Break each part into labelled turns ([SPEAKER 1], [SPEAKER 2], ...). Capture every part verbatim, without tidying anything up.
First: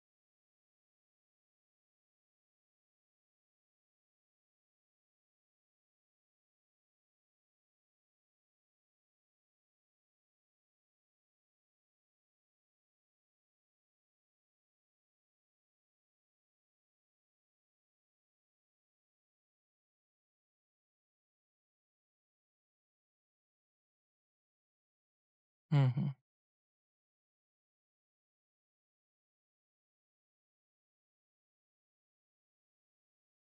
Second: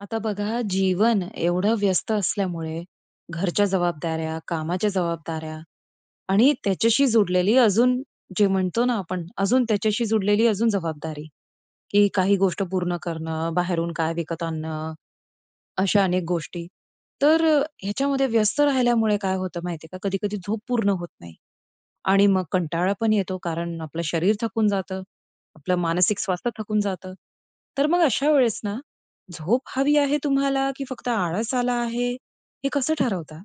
[SPEAKER 1] आता बघा. जीवन एवढं व्यस्त असल्यामुळे घरच्या जबाबदाऱ्या, कामाच्या जबाबदाऱ्या आणि त्याच्याशी जुडलेली अजून जे म्हणतो ना आपण अजून त्याच्याशी जुडलेली अजून जबाबदारी. की काही गोष्ट पूर्ण करणं, बाहेरून काय विकत आणणं, अशा अनेक गोष्टी. तर अ, ह्याच्यामध्ये व्यस्त राहिल्यामुळे, काय होतं माहितीये का? कधी-कधी झोप पूर्ण होत नाही. आणि मग कंटाळा पण येतो. कारण आपलं शरीर थकून जातं, आपलं
[SPEAKER 2] हं, हं.
[SPEAKER 1] मानसिक स्वास्थ्य थकून जातं. तर मग अशा वेळेस ना, झोप हवी आहे तुम्हाला, की फक्त आळस आला आहे. हे कसं ठरवता?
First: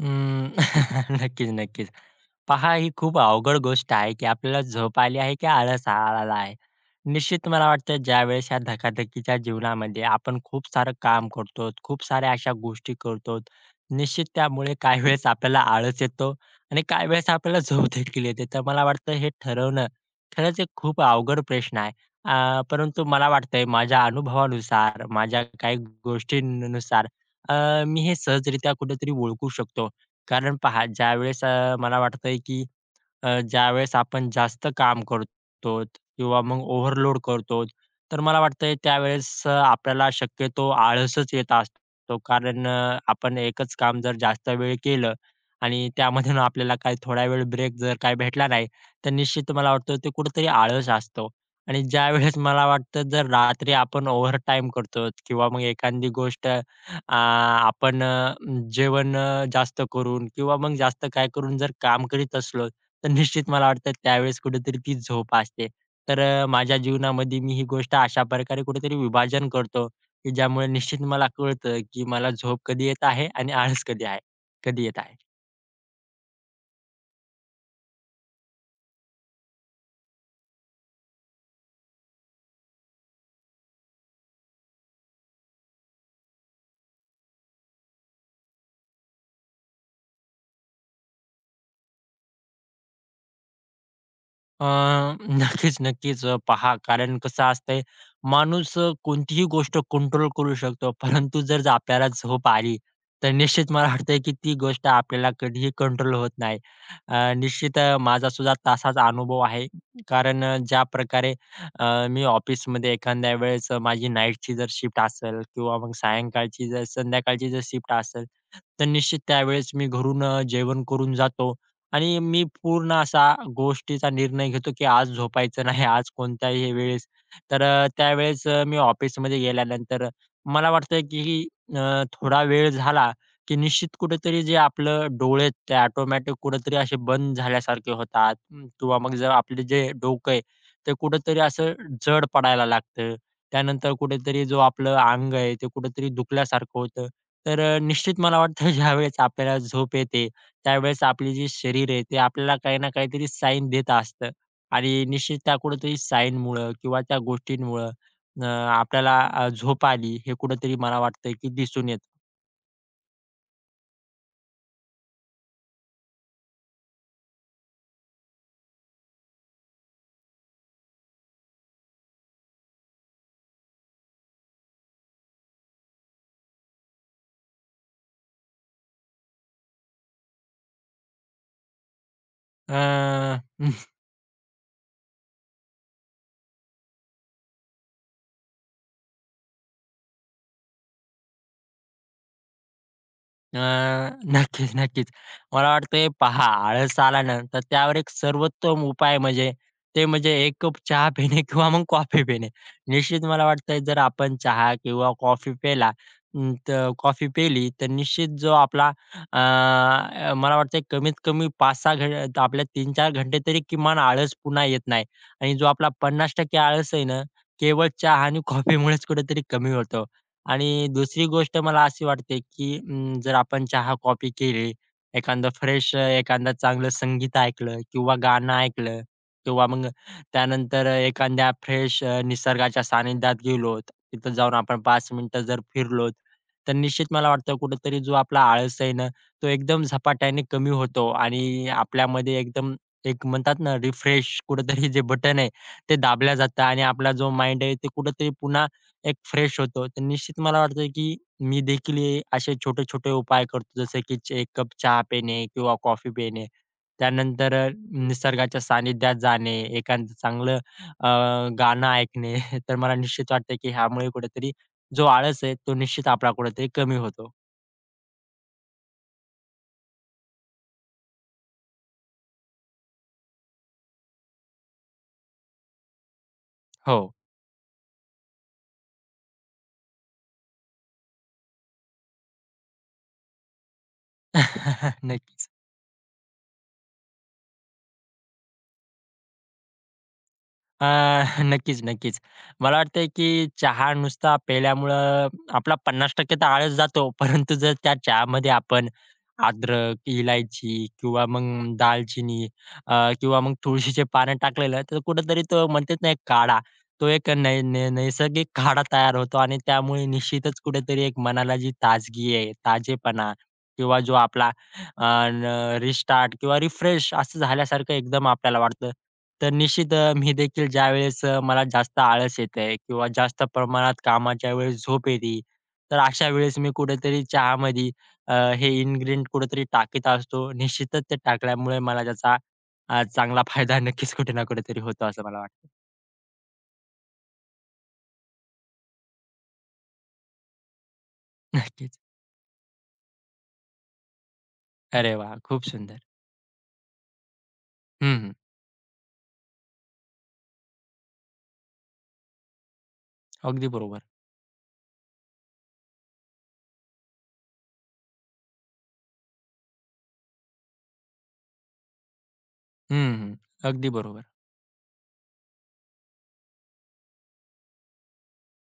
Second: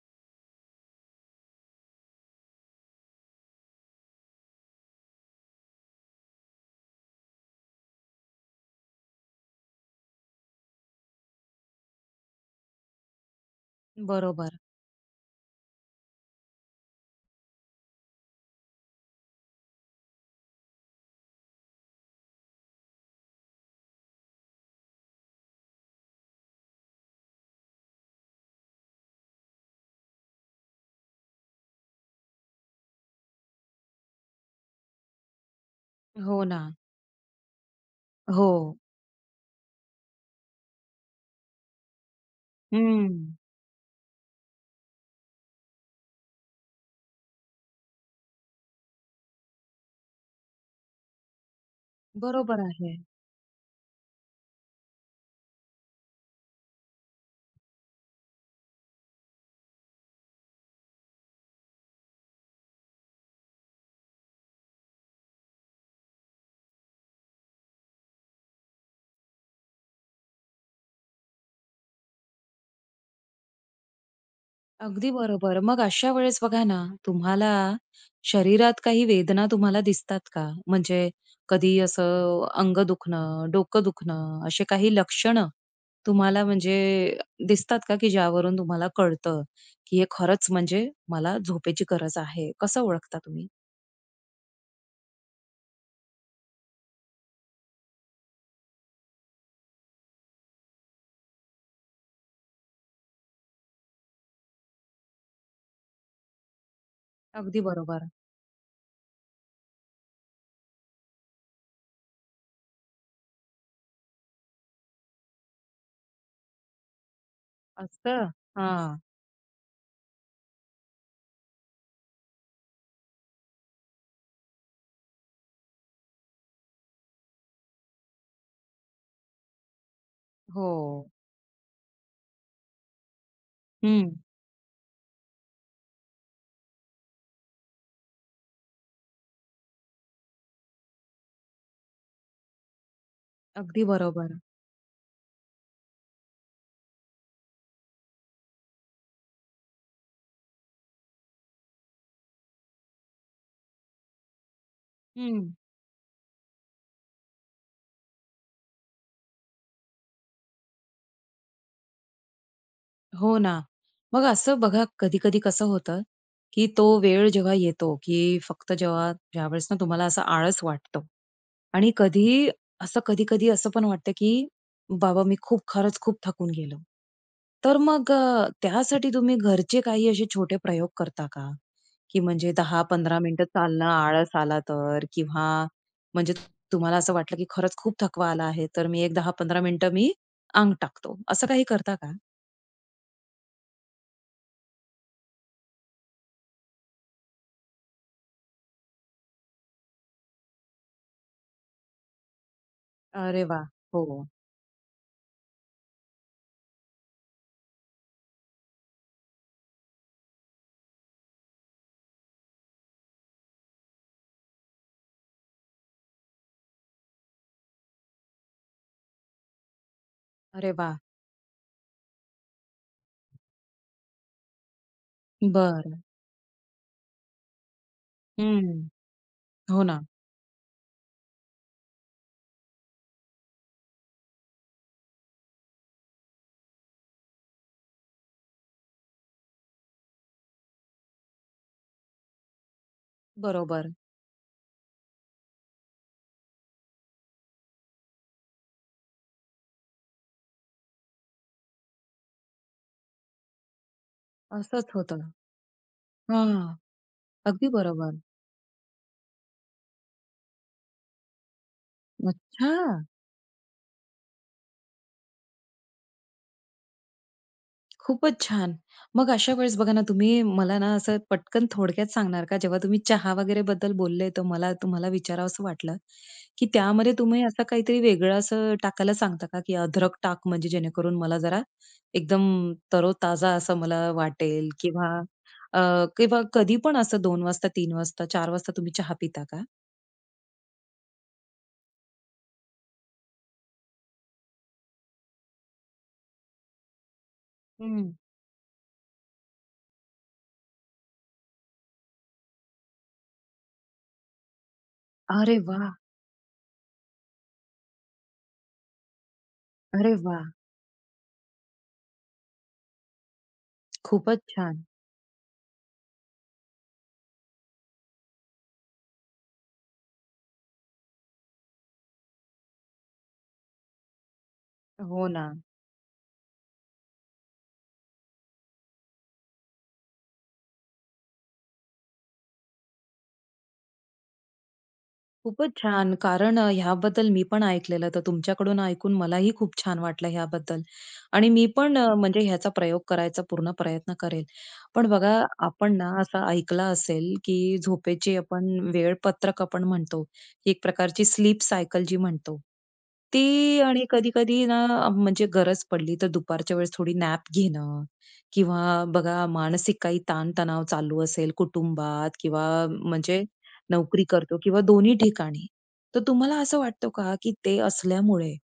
[SPEAKER 2] अं, नक्कीचं, नक्कीचं. पहा ही खूप अवघड गोष्ट आहे, की आपल्याला झोप आली आहे, की आळस आला आहे. निश्चित मला वाटतं ज्यावेळेस ह्या धकाधकीच्या जीवनामध्ये, आपण खूप सारं काम करतोत, खूप साऱ्या अशा गोष्टी करतोत. निश्चित
[SPEAKER 1] बरोबर.
[SPEAKER 2] त्यामुळे काही वेळेस आपल्याला आळस येतो आणि काही वेळेस आपल्याला झोपदेखील येते. तर मला वाटतं हे ठरवणं खरचं एक खूप अवघड प्रश्न आहे. अ, परंतु मला वाटतंय माझ्या अनुभवानुसार, माझ्या काही गोष्टीनुसार, अ, मी हे सहजरित्या कुठेतरी ओळखू शकतो कारण पहा, ज्यावेळेस अ, मला वाटतंय की अ, ज्यावेळेस आपण जास्त काम करतो किंवा
[SPEAKER 1] हो
[SPEAKER 2] मग
[SPEAKER 1] ना.
[SPEAKER 2] ओव्हरलोड करतो. तर मला वाटतं
[SPEAKER 1] हो.
[SPEAKER 2] त्यावेळेस आपल्याला शक्यतो आळसचं येत असतो. कारण अ,
[SPEAKER 1] हं.
[SPEAKER 2] आपण एकचं काम जर जास्त वेळ केलं आणि त्यामधून आपल्याला काही थोडा वेळ ब्रेक जर काही भेटला नाही. तर निश्चित मला वाटतं ते कुठेतरी आळस असतो आणि ज्यावेळेस
[SPEAKER 1] बरोबर
[SPEAKER 2] मला
[SPEAKER 1] आहे.
[SPEAKER 2] वाटतं, जर रात्री आपण ओव्हरटाईम करतो किंवा मग एखादी गोष्ट अ, आपण अ, जेवण अ, जास्त करून किंवा मग जास्त काय करून जर काम करीत असलोत. तर निश्चित मला वाटतं त्यावेळेस कुठेतरी ती झोप असते. तर अ, माझ्या जीवनामध्ये मी ही गोष्ट अशाप्रकारे कुठेतरी विभाजन करतो, की ज्यामुळे निश्चित मला कळतं, की मला झोप कधी येत आहे आणि आळस कधी आहे? कधी येत
[SPEAKER 1] अगदी
[SPEAKER 2] आहे.
[SPEAKER 1] बरोबर. मग अशा वेळेस बघा ना. तुम्हाला शरीरात काही वेदना तुम्हाला दिसतात का? म्हणजे कधी असं अ अंग दुखणं, डोकं दुखणं असे काही लक्षणं तुम्हाला म्हणजे दिसतात का? की ज्यावरून तुम्हाला कळतं, की हे खरचं म्हणजे, मला झोपेची गरज आहे कसं ओळखता तुम्ही?
[SPEAKER 2] अ, नक्कीच नक्कीच, पहा, कारण कसं असतंय, माणूस अ, कोणतीही गोष्ट कंट्रोल करू शकतो, परंतु जर आपल्याला झोप आली, तर निश्चित मला वाटत आहे की ती गोष्ट आपल्याला कधीही कंट्रोल होत नाही. अ,
[SPEAKER 1] अगदी
[SPEAKER 2] निश्चित अ,
[SPEAKER 1] बरोबर.
[SPEAKER 2] माझा सुद्धा तसाच अनुभव आहे, कारण अ, ज्याप्रकारे अ, मी ऑफिसमध्ये एखाद्या वेळेस माझी नाईटची जर शिफ्ट असेल किंवा मग सायंकाळची, जर संध्याकाळची जर शिफ्ट असेल,
[SPEAKER 1] असतं,
[SPEAKER 2] तर
[SPEAKER 1] हां.
[SPEAKER 2] निश्चित त्यावेळेस मी घरून अ, जेवण करून जातो आणि मी पूर्ण असा गोष्टीचा निर्णय घेतो की आज झोपायचं नाही, आज कोणत्याही वेळेस. तर त्यावेळेस अ, मी ऑफिसमध्ये गेल्यानंतर मला वाटतं
[SPEAKER 1] हो.
[SPEAKER 2] की अ, थोडा वेळ झाला की निश्चित
[SPEAKER 1] हं.
[SPEAKER 2] कुठेतरी जे आपलं डोळे आहेत, ते ऑटोमॅटिक कुठेतरी असे बंद झाल्यासारखे होतात, किंवा मग जर आपलं जे डोकं आहे, ते कुठेतरी असं जड पडायला लागतं.
[SPEAKER 1] अगदी
[SPEAKER 2] त्यानंतर
[SPEAKER 1] बरोबर.
[SPEAKER 2] कुठेतरी जो आपलं अंग आहे, ते कुठेतरी दुखल्यासारखं होतं. तर अ, निश्चित मला वाटतं, ज्यावेळेस आपल्याला झोप येते, त्यावेळेस आपले जे शरीर आहे, ते आपल्याला काही ना काहीतरी साईन देत असतं आणि निश्चित
[SPEAKER 1] हं.
[SPEAKER 2] त्या कुठेतरी साईनमुळं किंवा त्या गोष्टींमुळं अ, आपल्याला अ, झोप आली, हे कुठेतरी मला वाटतं आहे की दिसून येतं.
[SPEAKER 1] हो ना. मग असं बघा कधी-कधी कसं होतं, की तो वेळ जेव्हा येतो की फक्त जेव्हा ज्यावेळेस ना तुम्हाला असं आळस वाटतं आणि कधीही असं कधी-कधी असं पण वाटतं की "बाबा मी खूप खरंच खूप थकून गेलो!" तर मग अ, त्यासाठी तुम्ही घरचे काही असे छोटे प्रयोग करता का? की म्हणजे दहा पंधरा
[SPEAKER 2] अ,
[SPEAKER 1] मिनिटं चालणं आळस आला तर किंवा म्हणजे तुम्हाला असं वाटलं की खरंच खूप थकवा आला आहे, तर मी एक दहा पंधरा मिनिटं मी अंग टाकतो. असं काही करता का?
[SPEAKER 2] अ, नक्कीच नक्कीच! मला वाटतंय हे पहा, आळस आला ना तर त्यावर एक सर्वोत्तम उपाय म्हणजे ते म्हणजे एक कप चहा पिणे, किंवा मग कॉफी पिणे. निश्चित
[SPEAKER 1] अरे
[SPEAKER 2] मला
[SPEAKER 1] वाह!
[SPEAKER 2] वाटतंय जर
[SPEAKER 1] हो.
[SPEAKER 2] आपण चहा किंवा कॉफी पिला अं, तर कॉफी पिली, तर निश्चित जो आपला, अ, मला वाटतंय कमीत कमी पाच सहा घं आपले तीन चार घंटे तरी किमान आळस पुन्हा येत नाही. आणि जो आपला पन्नास टक्के आळस आहे ना, केवळ चहा आणि कॉफीमुळेच कुठेतरी कमी होतो.
[SPEAKER 1] अरे
[SPEAKER 2] आणि
[SPEAKER 1] वाह!
[SPEAKER 2] दुसरी गोष्ट मला अशी वाटते की अं, जर आपण चहा-कॉपी केली, एखांद फ्रेश
[SPEAKER 1] बरं.
[SPEAKER 2] एखांद चांगलं संगीत ऐकलं किंवा गाणं
[SPEAKER 1] हं.
[SPEAKER 2] ऐकलं किंवा
[SPEAKER 1] हो
[SPEAKER 2] मग
[SPEAKER 1] ना.
[SPEAKER 2] त्यानंतर अ, एखाद्या फ्रेश अ, निसर्गाच्या सानिध्यात गेलोत, तिथं जाऊन आपण पाच मिनिटं जर फिरलोत, तर निश्चित मला वाटतं कुठेतरी जो आपला आळस आहे ना तो एकदम झपाट्याने कमी होतो आणि आपल्यामध्ये एकदम एक म्हणतात ना
[SPEAKER 1] बरोबर.
[SPEAKER 2] रिफ्रेश कुठेतरी जे बटन आहे, ते दाबल्या जातं आणि आपला जो माइंड आहे ते कुठेतरी पुन्हा एक फ्रेश होतो. तर निश्चित मला वाटतं की मी देखील हे असे छोटे-छोटे उपाय करतो जसं की चे एक कप
[SPEAKER 1] असंच
[SPEAKER 2] चहा
[SPEAKER 1] होतं.
[SPEAKER 2] पिणे किंवा कॉफी पिणे,
[SPEAKER 1] हां.
[SPEAKER 2] त्यानंतर
[SPEAKER 1] अगदी
[SPEAKER 2] अ,
[SPEAKER 1] बरोबर.
[SPEAKER 2] निसर्गाच्या सानिध्यात जाणे, एखांद चांगलं अ, गाणं ऐकणे, तर मला
[SPEAKER 1] अच्छा!
[SPEAKER 2] निश्चित वाटतं की ह्यामुळे कुठेतरी जो आळस आहे तो निश्चित आपला कुठेतरी कमी होतो.
[SPEAKER 1] खूपच छान. मग अशा वेळेस बघा ना, तुम्ही मला ना असं पटकन थोडक्यात सांगणार का जेव्हा तुम्ही चहा वगैरे बद्दल बोलले तर मला तुम्हाला विचारावसं वाटलं की त्यामध्ये
[SPEAKER 2] हो.
[SPEAKER 1] तुम्ही असं काहीतरी वेगळं असं टाकायला सांगता का की अद्रक टाक म्हणजे जेणेकरून मला जरा एकदम तरोताजा असं मला वाटेल किंवा
[SPEAKER 2] नक्कीच.
[SPEAKER 1] अ, किंवा कधी पण असं दोन वाजता तीन वाजता चार वाजता तुम्ही चहा पिता का?
[SPEAKER 2] अ, नक्कीच, नक्कीच मला वाटतं की चहा नुसता पिल्यामुळं आपला पन्नास टक्के तर आळस जातो परंतु जर त्या
[SPEAKER 1] हं.
[SPEAKER 2] चहामध्ये आपण अद्रक, इलायची किंवा मग दालचिनी अ, किंवा मग तुळशीचे पानं टाकलेलं तर कुठेतरी
[SPEAKER 1] अरे
[SPEAKER 2] तो म्हणतेत
[SPEAKER 1] वाह!
[SPEAKER 2] ना तो काढा, तो एक नै नै नैसर्गिक काढा तयार होतो आणि त्यामुळे
[SPEAKER 1] अरे वाह!
[SPEAKER 2] निश्चितच कुठेतरी एक मनाला जी ताजगी आहे, ताजेपणा किंवा जो
[SPEAKER 1] खूपच
[SPEAKER 2] आपला
[SPEAKER 1] छान.
[SPEAKER 2] अ, र रिस्टार्ट किंवा रिफ्रेश असं झाल्यासारखं एकदम आपल्याला वाटतं. तर निश्चित मी देखील ज्यावेळेस अ, मला जास्त आळस येते किंवा जास्त प्रमाणात कामाच्या वेळेस झोप
[SPEAKER 1] हो
[SPEAKER 2] येते
[SPEAKER 1] ना.
[SPEAKER 2] तर अशा वेळेस मी कुठेतरी चहामध्ये हे इन्ग्रीडिएंट कुठेतरी टाकीत असतो. निश्चितच ते टाकल्यामुळे मला त्याचा चांगला फायदा नक्कीच कुठे ना कुठेतरी होतो असं मला वाटतं.
[SPEAKER 1] खूपच छान. कारण अ, ह्याबद्दल मी पण ऐकलेलं तर तुमच्याकडून ऐकून मलाही खूप छान वाटलं ह्याबद्दल. आणि मी
[SPEAKER 2] नक्कीच.
[SPEAKER 1] पण अ, म्हणजे ह्याचा प्रयोग करायचा पूर्ण प्रयत्न करेल. पण
[SPEAKER 2] अरे वाह!
[SPEAKER 1] बघा
[SPEAKER 2] खूप
[SPEAKER 1] आपण
[SPEAKER 2] सुंदर.
[SPEAKER 1] ना असं ऐकलं असेल की
[SPEAKER 2] हं, हं.
[SPEAKER 1] झोपेची आपण वेळपत्रक आपण म्हणतो एक प्रकारची स्लीप सायकल जी म्हणतो.
[SPEAKER 2] अगदी
[SPEAKER 1] ती आणि
[SPEAKER 2] बरोबर.
[SPEAKER 1] कधी-कधी ना अ, म्हणजे गरज पडली तर दुपारच्या वेळेस थोडी नॅप घेणं किंवा बघा मानसिक काही ताण तणाव चालू असेल कुटुंबात किंवा
[SPEAKER 2] हं, हं.
[SPEAKER 1] म्हणजे
[SPEAKER 2] अगदी
[SPEAKER 1] नोकरी
[SPEAKER 2] बरोबर.
[SPEAKER 1] करतो किंवा दोन्ही ठिकाणी तर तुम्हाला असं वाटतं का की ते असल्यामुळे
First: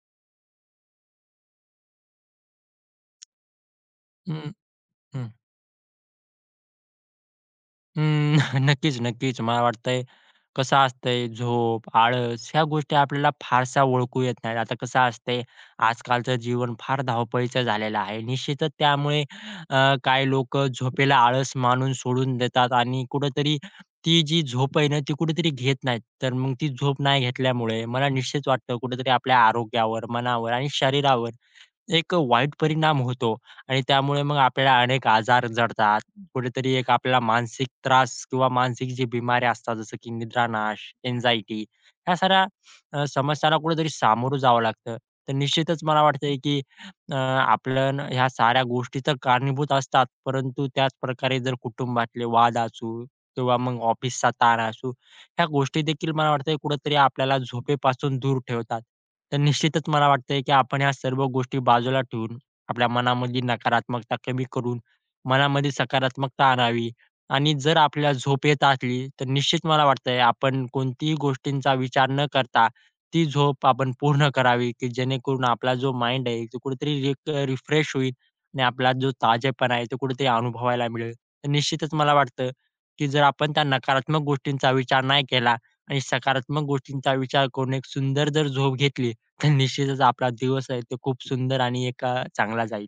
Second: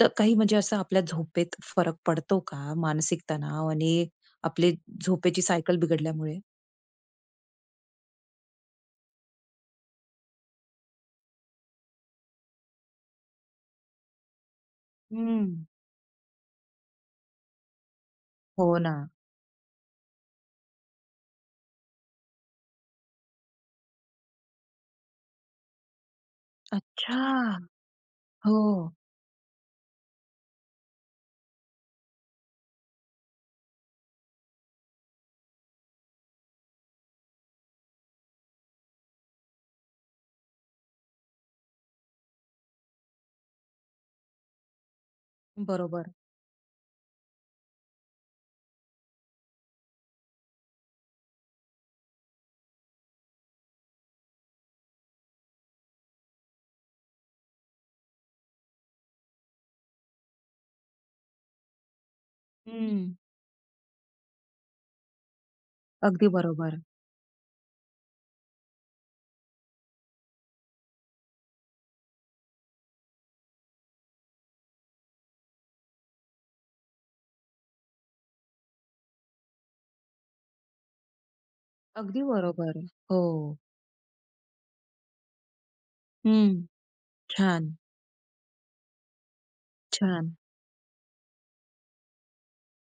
[SPEAKER 1] त अ, काही म्हणजे असं आपल्या झोपेत फरक पडतो का? मानसिक तणाव आणि
[SPEAKER 2] हं,
[SPEAKER 1] आपले
[SPEAKER 2] हं.
[SPEAKER 1] झोपेची सायकल बिघडल्यामुळे?
[SPEAKER 2] उम्म, नक्कीच-नक्कीच मला वाटतंय, कसं असतंय झोप, आळस ह्या गोष्टी आपल्याला फारशा ओळखू येत नाहीत, आता कसं असतंय
[SPEAKER 1] हम्म.
[SPEAKER 2] आज कालचं जीवन फार धावपळीचं झालेलं आहे, निश्चितच
[SPEAKER 1] हो ना.
[SPEAKER 2] त्यामुळे अ, काही लोकं झोपेला आळस मानून सोडून देतात आणि कुठेतरी, ती जी झोप आहे ना, ती कुठेतरी घेत नाहीत. तर मग ती झोप
[SPEAKER 1] अच्छा,
[SPEAKER 2] नाही घेतल्यामुळे मला निश्चित वाटतं
[SPEAKER 1] हो.
[SPEAKER 2] कुठेतरी आपल्या आरोग्यावर, मनावर आणि शरीरावर एक वाईट परिणाम होतो आणि त्यामुळे मग आपल्याला अनेक आजार जडतात. कुठेतरी आपल्याला मानसिक त्रास किंवा मानसिक जे बिमाऱ्या असतात जसं की निद्रानाश, अँक्झायटी ह्या साऱ्या समस्यांना कुठेतरी सामोरं जावं लागतं. तर निश्चितच मला
[SPEAKER 1] बरोबर.
[SPEAKER 2] वाटत, की अ, आपल्या ना, ह्या साऱ्या गोष्टी तर कारणीभूत असतात, परंतु त्याच प्रकारे जर कुटुंबातले वाद असू किंवा मग ऑफिसचा ताण असू. ह्या गोष्टी देखील मला वाटत कुठेतरी आपल्याला झोपेपासून दूर ठेवतात. तर निश्चितच मला वाटतंय की आपण ह्या सर्व गोष्टी बाजूला ठेवून, आपल्या
[SPEAKER 1] हं.
[SPEAKER 2] मनामधली नकारात्मकता कमी करून, मनामध्ये
[SPEAKER 1] अगदी
[SPEAKER 2] सकारात्मकता
[SPEAKER 1] बरोबर.
[SPEAKER 2] आणावी आणि जर आपल्याला झोप येत असली तर निश्चित मला वाटतंय आपण कोणतीही गोष्टींचा विचार न करता ती झोप आपण पूर्ण करावी जेणेकरून आपला जो, माइंड आहे तो कुठेतरी एक रिफ्रेश होईल आणि आपला जो ताजेपणा आहे तो कुठेतरी अनुभवायला मिळेल. तर निश्चितच मला
[SPEAKER 1] अगदी
[SPEAKER 2] वाटतं
[SPEAKER 1] बरोबर,
[SPEAKER 2] की जर आपण
[SPEAKER 1] हो.
[SPEAKER 2] त्या नकारात्मक गोष्टींचा विचार नाही केला आणि
[SPEAKER 1] हं,
[SPEAKER 2] सकारात्मक गोष्टींचा विचार करून
[SPEAKER 1] छान.
[SPEAKER 2] एक सुंदर जर झोप घेतली तर निश्चितच आपला
[SPEAKER 1] छान.
[SPEAKER 2] दिवस आहे तो खूप सुंदर आणि एक चांगला जाईल.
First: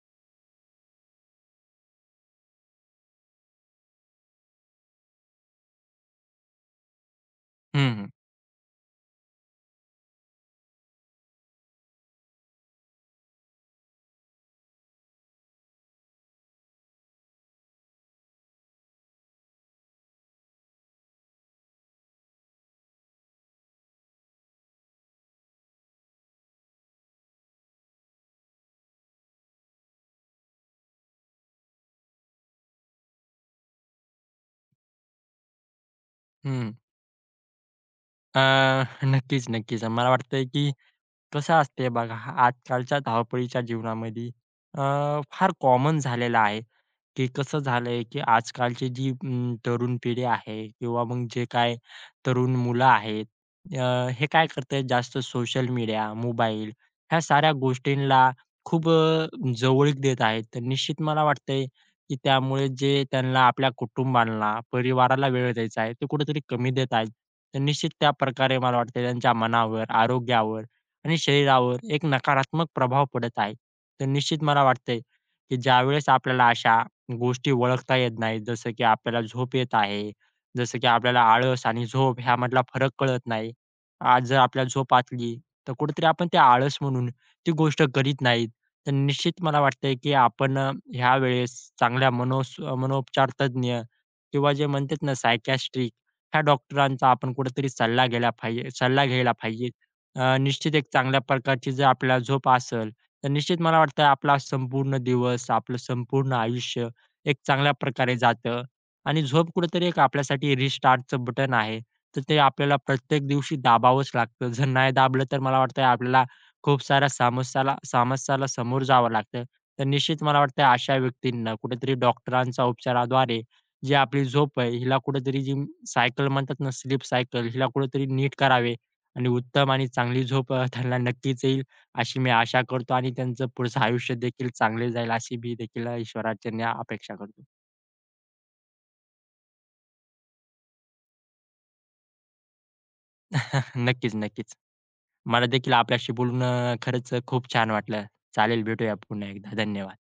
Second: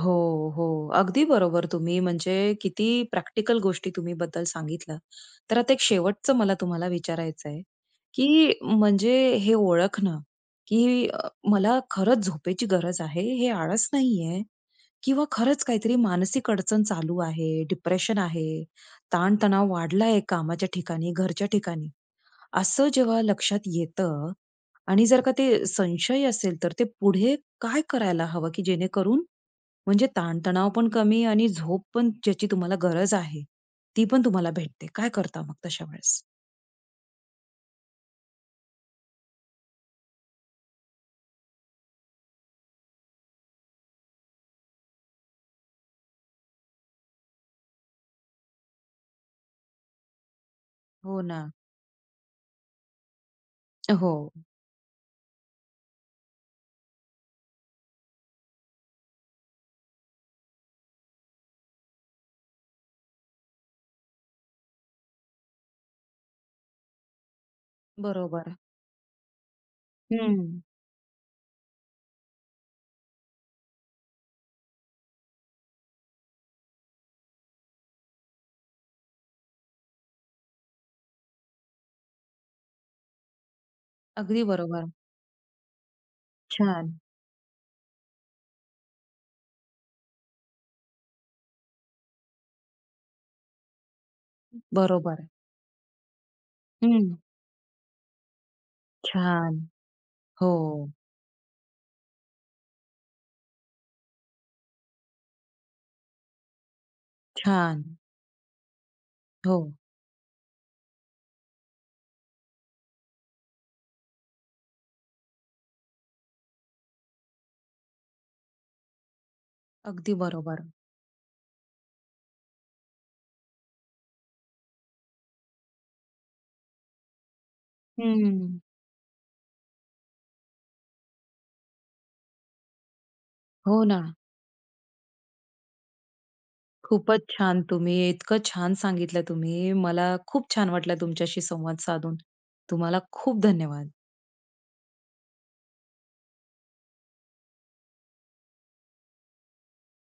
[SPEAKER 1] हो, हो, अगदी बरोबर, तुम्ही म्हणजे किती प्रॅक्टिकल गोष्टी तुम्ही बद्दल सांगितल्या. तर आता एक शेवटचं मला तुम्हाला विचारायचं आहे,
[SPEAKER 2] हं, हं.
[SPEAKER 1] की म्हणजे हे ओळखणं, की मला खरंच झोपेची गरज आहे, हे आळस नाहीये किंवा खरंच काहीतरी मानसिक अडचण चालू आहे, डिप्रेशन आहे, ताणतणाव वाढलाय कामाच्या ठिकाणी, घरच्या ठिकाणी, असं जेव्हा लक्षात येतं आणि जर का ते संशय असेल तर ते पुढे काय करायला हवं? की जेणेकरून म्हणजे ताणतणावपण कमी आणि झोपपण ज्याची तुम्हाला गरज आहे, ती पण तुम्हाला भेटते. काय करता मग तशा वेळेस?
[SPEAKER 2] हं. अ, नक्कीच नक्कीच, मला वाटतंय, की कसं असतं बघा, आजकालच्या धावपळीच्या जीवनामध्ये, अ, फार कॉमन झालेलं आहे की, कसं झालंय की आजकालची जी अ, तरुण पिढी आहे किंवा
[SPEAKER 1] हो
[SPEAKER 2] मग जे
[SPEAKER 1] ना.
[SPEAKER 2] काही तरुण मुलं आहेत,
[SPEAKER 1] ओळखणं
[SPEAKER 2] अ, हे
[SPEAKER 1] हो.
[SPEAKER 2] काय करतंय जास्त सोशल मीडिया, मोबाईल ह्या साऱ्या गोष्टींना खूप जवळीक देत आहेत. तर निश्चित मला वाटत आहे, की त्यामुळे जे त्यांना आपल्या कुटुंबांना, परिवाराला वेळ द्यायचा आहे, ते कुठेतरी कमी देत आहेत. तर निश्चित
[SPEAKER 1] बरोबर.
[SPEAKER 2] त्याप्रकारे मला वाटतंय त्यांच्या मनावर, आरोग्यावर
[SPEAKER 1] हं.
[SPEAKER 2] आणि शरीरावर एक नकारात्मक प्रभाव पडत आहे. तर निश्चित मला वाटत आहे की ज्यावेळेस आपल्याला अशा गोष्टी ओळखता येत नाही, जसं की आपल्याला झोप येत आहे, जसं की आपल्याला आळस आणि झोप ह्यामधला फरक कळत नाही. आज जर
[SPEAKER 1] अगदी
[SPEAKER 2] आपल्याला
[SPEAKER 1] बरोबर.
[SPEAKER 2] झोप असली, तर कुठेतरी आपण ते आळस
[SPEAKER 1] छान.
[SPEAKER 2] म्हणून ती गोष्ट करीत नाहीत. तर निश्चित मला वाटतंय, की आपण ह्या वेळेस चांगल्या मनो अ, मनोपचार तज्ञ किंवा जे म्हणतात
[SPEAKER 1] बरोबर
[SPEAKER 2] ना
[SPEAKER 1] आहे.
[SPEAKER 2] सायकियाट्रिक ह्या डॉक्टरांचा
[SPEAKER 1] हं.
[SPEAKER 2] आपण कुठेतरी सल्ला घ्यायला पाहिजे सल्ला घ्यायला पाहिजे.
[SPEAKER 1] छान!
[SPEAKER 2] अ, निश्चित एक
[SPEAKER 1] हो.
[SPEAKER 2] चांगल्या प्रकारची जर आपल्याला झोप असेल तर निश्चित मला वाटतंय आपला संपूर्ण दिवस, आपलं संपूर्ण आयुष्य एक चांगल्या
[SPEAKER 1] छान!
[SPEAKER 2] प्रकारे जातं आणि झोप
[SPEAKER 1] हो.
[SPEAKER 2] कुठेतरी एक आपल्यासाठी रिस्टार्टचं बटन आहे. तर ते आपल्याला प्रत्येक दिवशी दाबावंच लागतं. जर नाही दाबलं तर मला वाटतं, आपल्याला खूप साऱ्य समस्यांना समस्यांना समोर जावं लागतं. तर
[SPEAKER 1] अगदी
[SPEAKER 2] निश्चित मला
[SPEAKER 1] बरोबर.
[SPEAKER 2] वाटतंय, अशा व्यक्तींना कुठेतरी डॉक्टरांच्या उपचाराद्वारे जी आपली झोप आहे, हिला कुठेतरी सायकल म्हणतात ना स्लीप सायकल. हिला कुठेतरी नीट
[SPEAKER 1] हं.
[SPEAKER 2] करावे आणि उत्तम आणि चांगली झोप अ, त्यांना नक्कीच येईल, अशी मी आशा करतो आणि त्यांचं पुढचं
[SPEAKER 1] हो ना.
[SPEAKER 2] आयुष्यदेखील चांगले जाईल, अशी मी देखील ईश्वराचरणी अपेक्षा
[SPEAKER 1] खूपच
[SPEAKER 2] करतो.
[SPEAKER 1] छान! तुम्ही इतकं छान सांगितलं तुम्ही. मला खूप छान वाटलं तुमच्याशी संवाद साधून, तुम्हाला खूप धन्यवाद.
[SPEAKER 2] नक्कीच, नक्कीच. मला देखील आपल्याशी बोलून अ, खरंच खूप छान वाटलं. चालेल, भेटूया पुन्हा एकदा, धन्यवाद.